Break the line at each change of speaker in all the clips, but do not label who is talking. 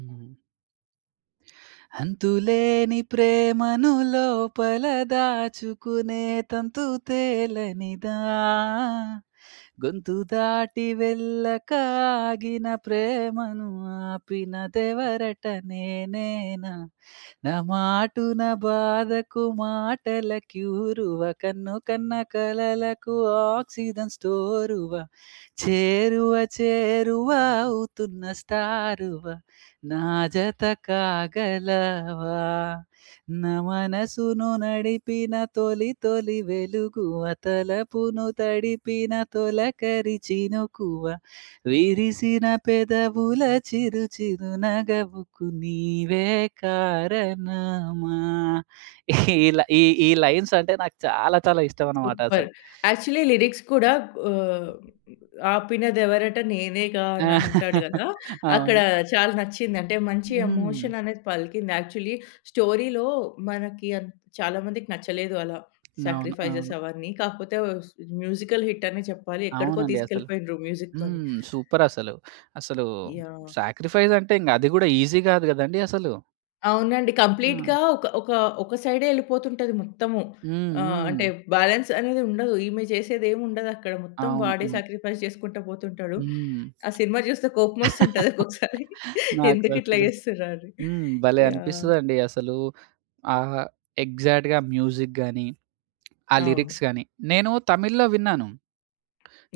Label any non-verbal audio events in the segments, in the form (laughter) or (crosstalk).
హ్మ్. అంతులేని ప్రేమను లోపల దాచుకునే తంతు తేలనిదా, గొంతు దాటి వెళ్ళక ఆగిన ప్రేమను ఆపినదెవరట నేనేనా, నా మాటున బాధకు మాటల క్యూరువ, కన్ను కన్న కలలకు ఆక్సిజన్ స్టోరువ, చేరువ చేరువ అవుతున్న స్టారు‌వ, నా జత కాగలవా నా మనసును నడిపిన తొలి తొలి వెలుగువ తలపును తడిపిన తొలకరి చినుకువ విరిసిన పెదవుల చిరు చిరునగవుకు నీవే కారణమా (chuckles) ఇలా ఈ ఈ లైన్సంటే నాకు చాలా చాలా
సూపర్!
ఇష్టమన్నమాటసలు.
యాక్చువ‌ల్లీ లిరిక్స్ కూడా ఆహ్, 'అపినదేవరట నేనేగా'
ఆ!
అనంటాడు
(laughs)
కదా! అక్కడ
అవును.
చాలా నచ్చిందంటే మంచి
హ్మ్.
ఎమోషననేది పలికింది. యాక్చువ‌ల్లీ స్టోరీ‌లో మనకి అం చాలా మందికి నచ్చలేదు అలా
అవును.
సాక్రిఫైస్స్
అవును.
అవన్నీ. కాకపోతే స్ మ్యూజికల్ హిట్ అనే చెప్పాలి. ఎక్కడికో
అవునండి. అసలు
తీసుకెళ్ళిపోయిండ్రు మ్యూజిక్‌తోని.
హ్మ్. సూపరసలు. అసలు
యాహ్!
సాక్రిఫైస్ అంటే ఇంక అది కూడా ఈజి కాదు కదండీ అసలు.
అవునండి.
ఆ!
కంప్లీట్‌గా ఒక, ఒక, ఒక సైడే ఎళ్ళిపోతుంటది మొత్తము.
హ్మ్.
ఆహ్, అంటే
హ్మ్.
బాలన్స్ అనేదుండదు. ఈమె చేసేదేముండదక్కడ మొత్తం
అవును.
వాడే
హ్మ్.
సాక్రిఫైస్ చేసుకుంట పోతుంటాడు.
హ్మ్.
ఆ సినిమా చూస్తే కొపమోస్తుంటది
(laughs)
ఒక్కొక్కసారి
నాకు
ఎందుకిట్లా
అసలు
చేస్తుర్రా అని.
హ్మ్. భలే
యాహ్!
అనిపిస్తదండి. అసలు ఆహ్, ఎగ్జాక్ట్‌గా మ్యూజిక్ గాని, ఆ లిరిక్స్
అవును.
కానీ. నేను తమిళ్‌లో విన్నాను.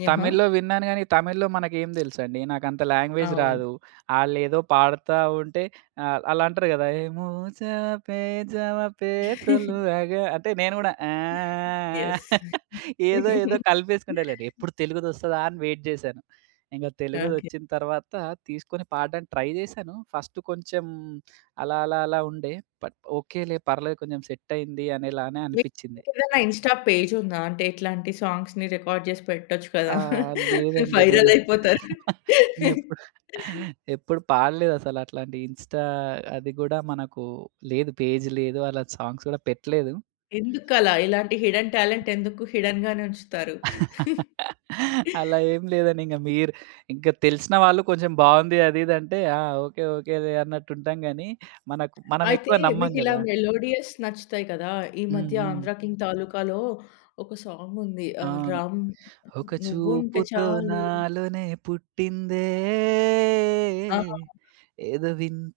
యహా!
తమిళ్‌లో విన్నాను గానీ, తమిళ్‌లో మనకేం తెలుసండి? నాకంత లాంగ్వేజ్
అవును.
రాదు. ఆళ్లేదో పాడుతా ఉంటే ఆహ్, ఆళ్లంటారు కదా! ఏమోచ‌వ పేజవ పేసొలు
(chuckles)
అగా అంటే నేను కూడా (humming)
యెస్!
(chuckles) ఏదో ఏదో
(laughs)
కలిపేసుకుంటలెండి. ఎప్పుడు తెలుగు‌దొస్తదా అని వెయిట్ జేశాను. ఇంక
ఓకే.
తెలుగుదొచ్చిన తర్వాత తీసుకొని పాడడానికి ట్రై చేశాను. ఫస్ట్ కొంచెం అలా అలా అలా ఉండే. బట్ ఓకేలే పర్లేదు కొంచెం సెట్టయింది అనేలానే
మీకు
అనిపిచింది.
ఏదైనా ఇన్‌స్టా పేజుందా? అంటే ఇట్లాంటి సాంగ్స్‌ని రికార్డ్ జేసి పెట్టొచ్చు
ఆ!
కదా!
లేదండి. నేను అసలు
వైరలైపోతారు.
ఎప్పుడు ఎప్పుడు పాడలేదు అసలట్లాంటి ఇన్‌స్టా అది కూడా మనకు లేదు, పేజ్ లేదు. అలా సాంగ్స్ కూడా పెట్టలేదు.
ఎందుకలా? ఇలాంటి హిడెన్ టాలెంట్ ఎందుకు హిడెన్ గానే ఉంచుతారు? (chuckles)
(laughs) అలా ఏం లేదండి. ఇంక మీరు ఇంక తెలిసిన వాళ్ళు కొంచెం బావుంది అది ఇది అంటే, ఆ! ఓకే ఓకే‌లే అన్నట్టుంటాం గాని మనకు
అయితే
మనమేక్కువ నమ్మం
మీకిలా
గదా!
మెలోడీయస్ నచ్చుతాయి కదా! ఈ
హ్మ్.
మధ్య
హ్మ్.
'ఆంధ్ర కింగ్ తాలూకాలో' ఒక సాం‌గుంది. ఆహ్,
అవును.
రామ్
ఒక
'నువ్వుంటే
చూపుతో
చాలు.'
నాలోనే పుట్టిందే
ఆ!
ఏదో విన్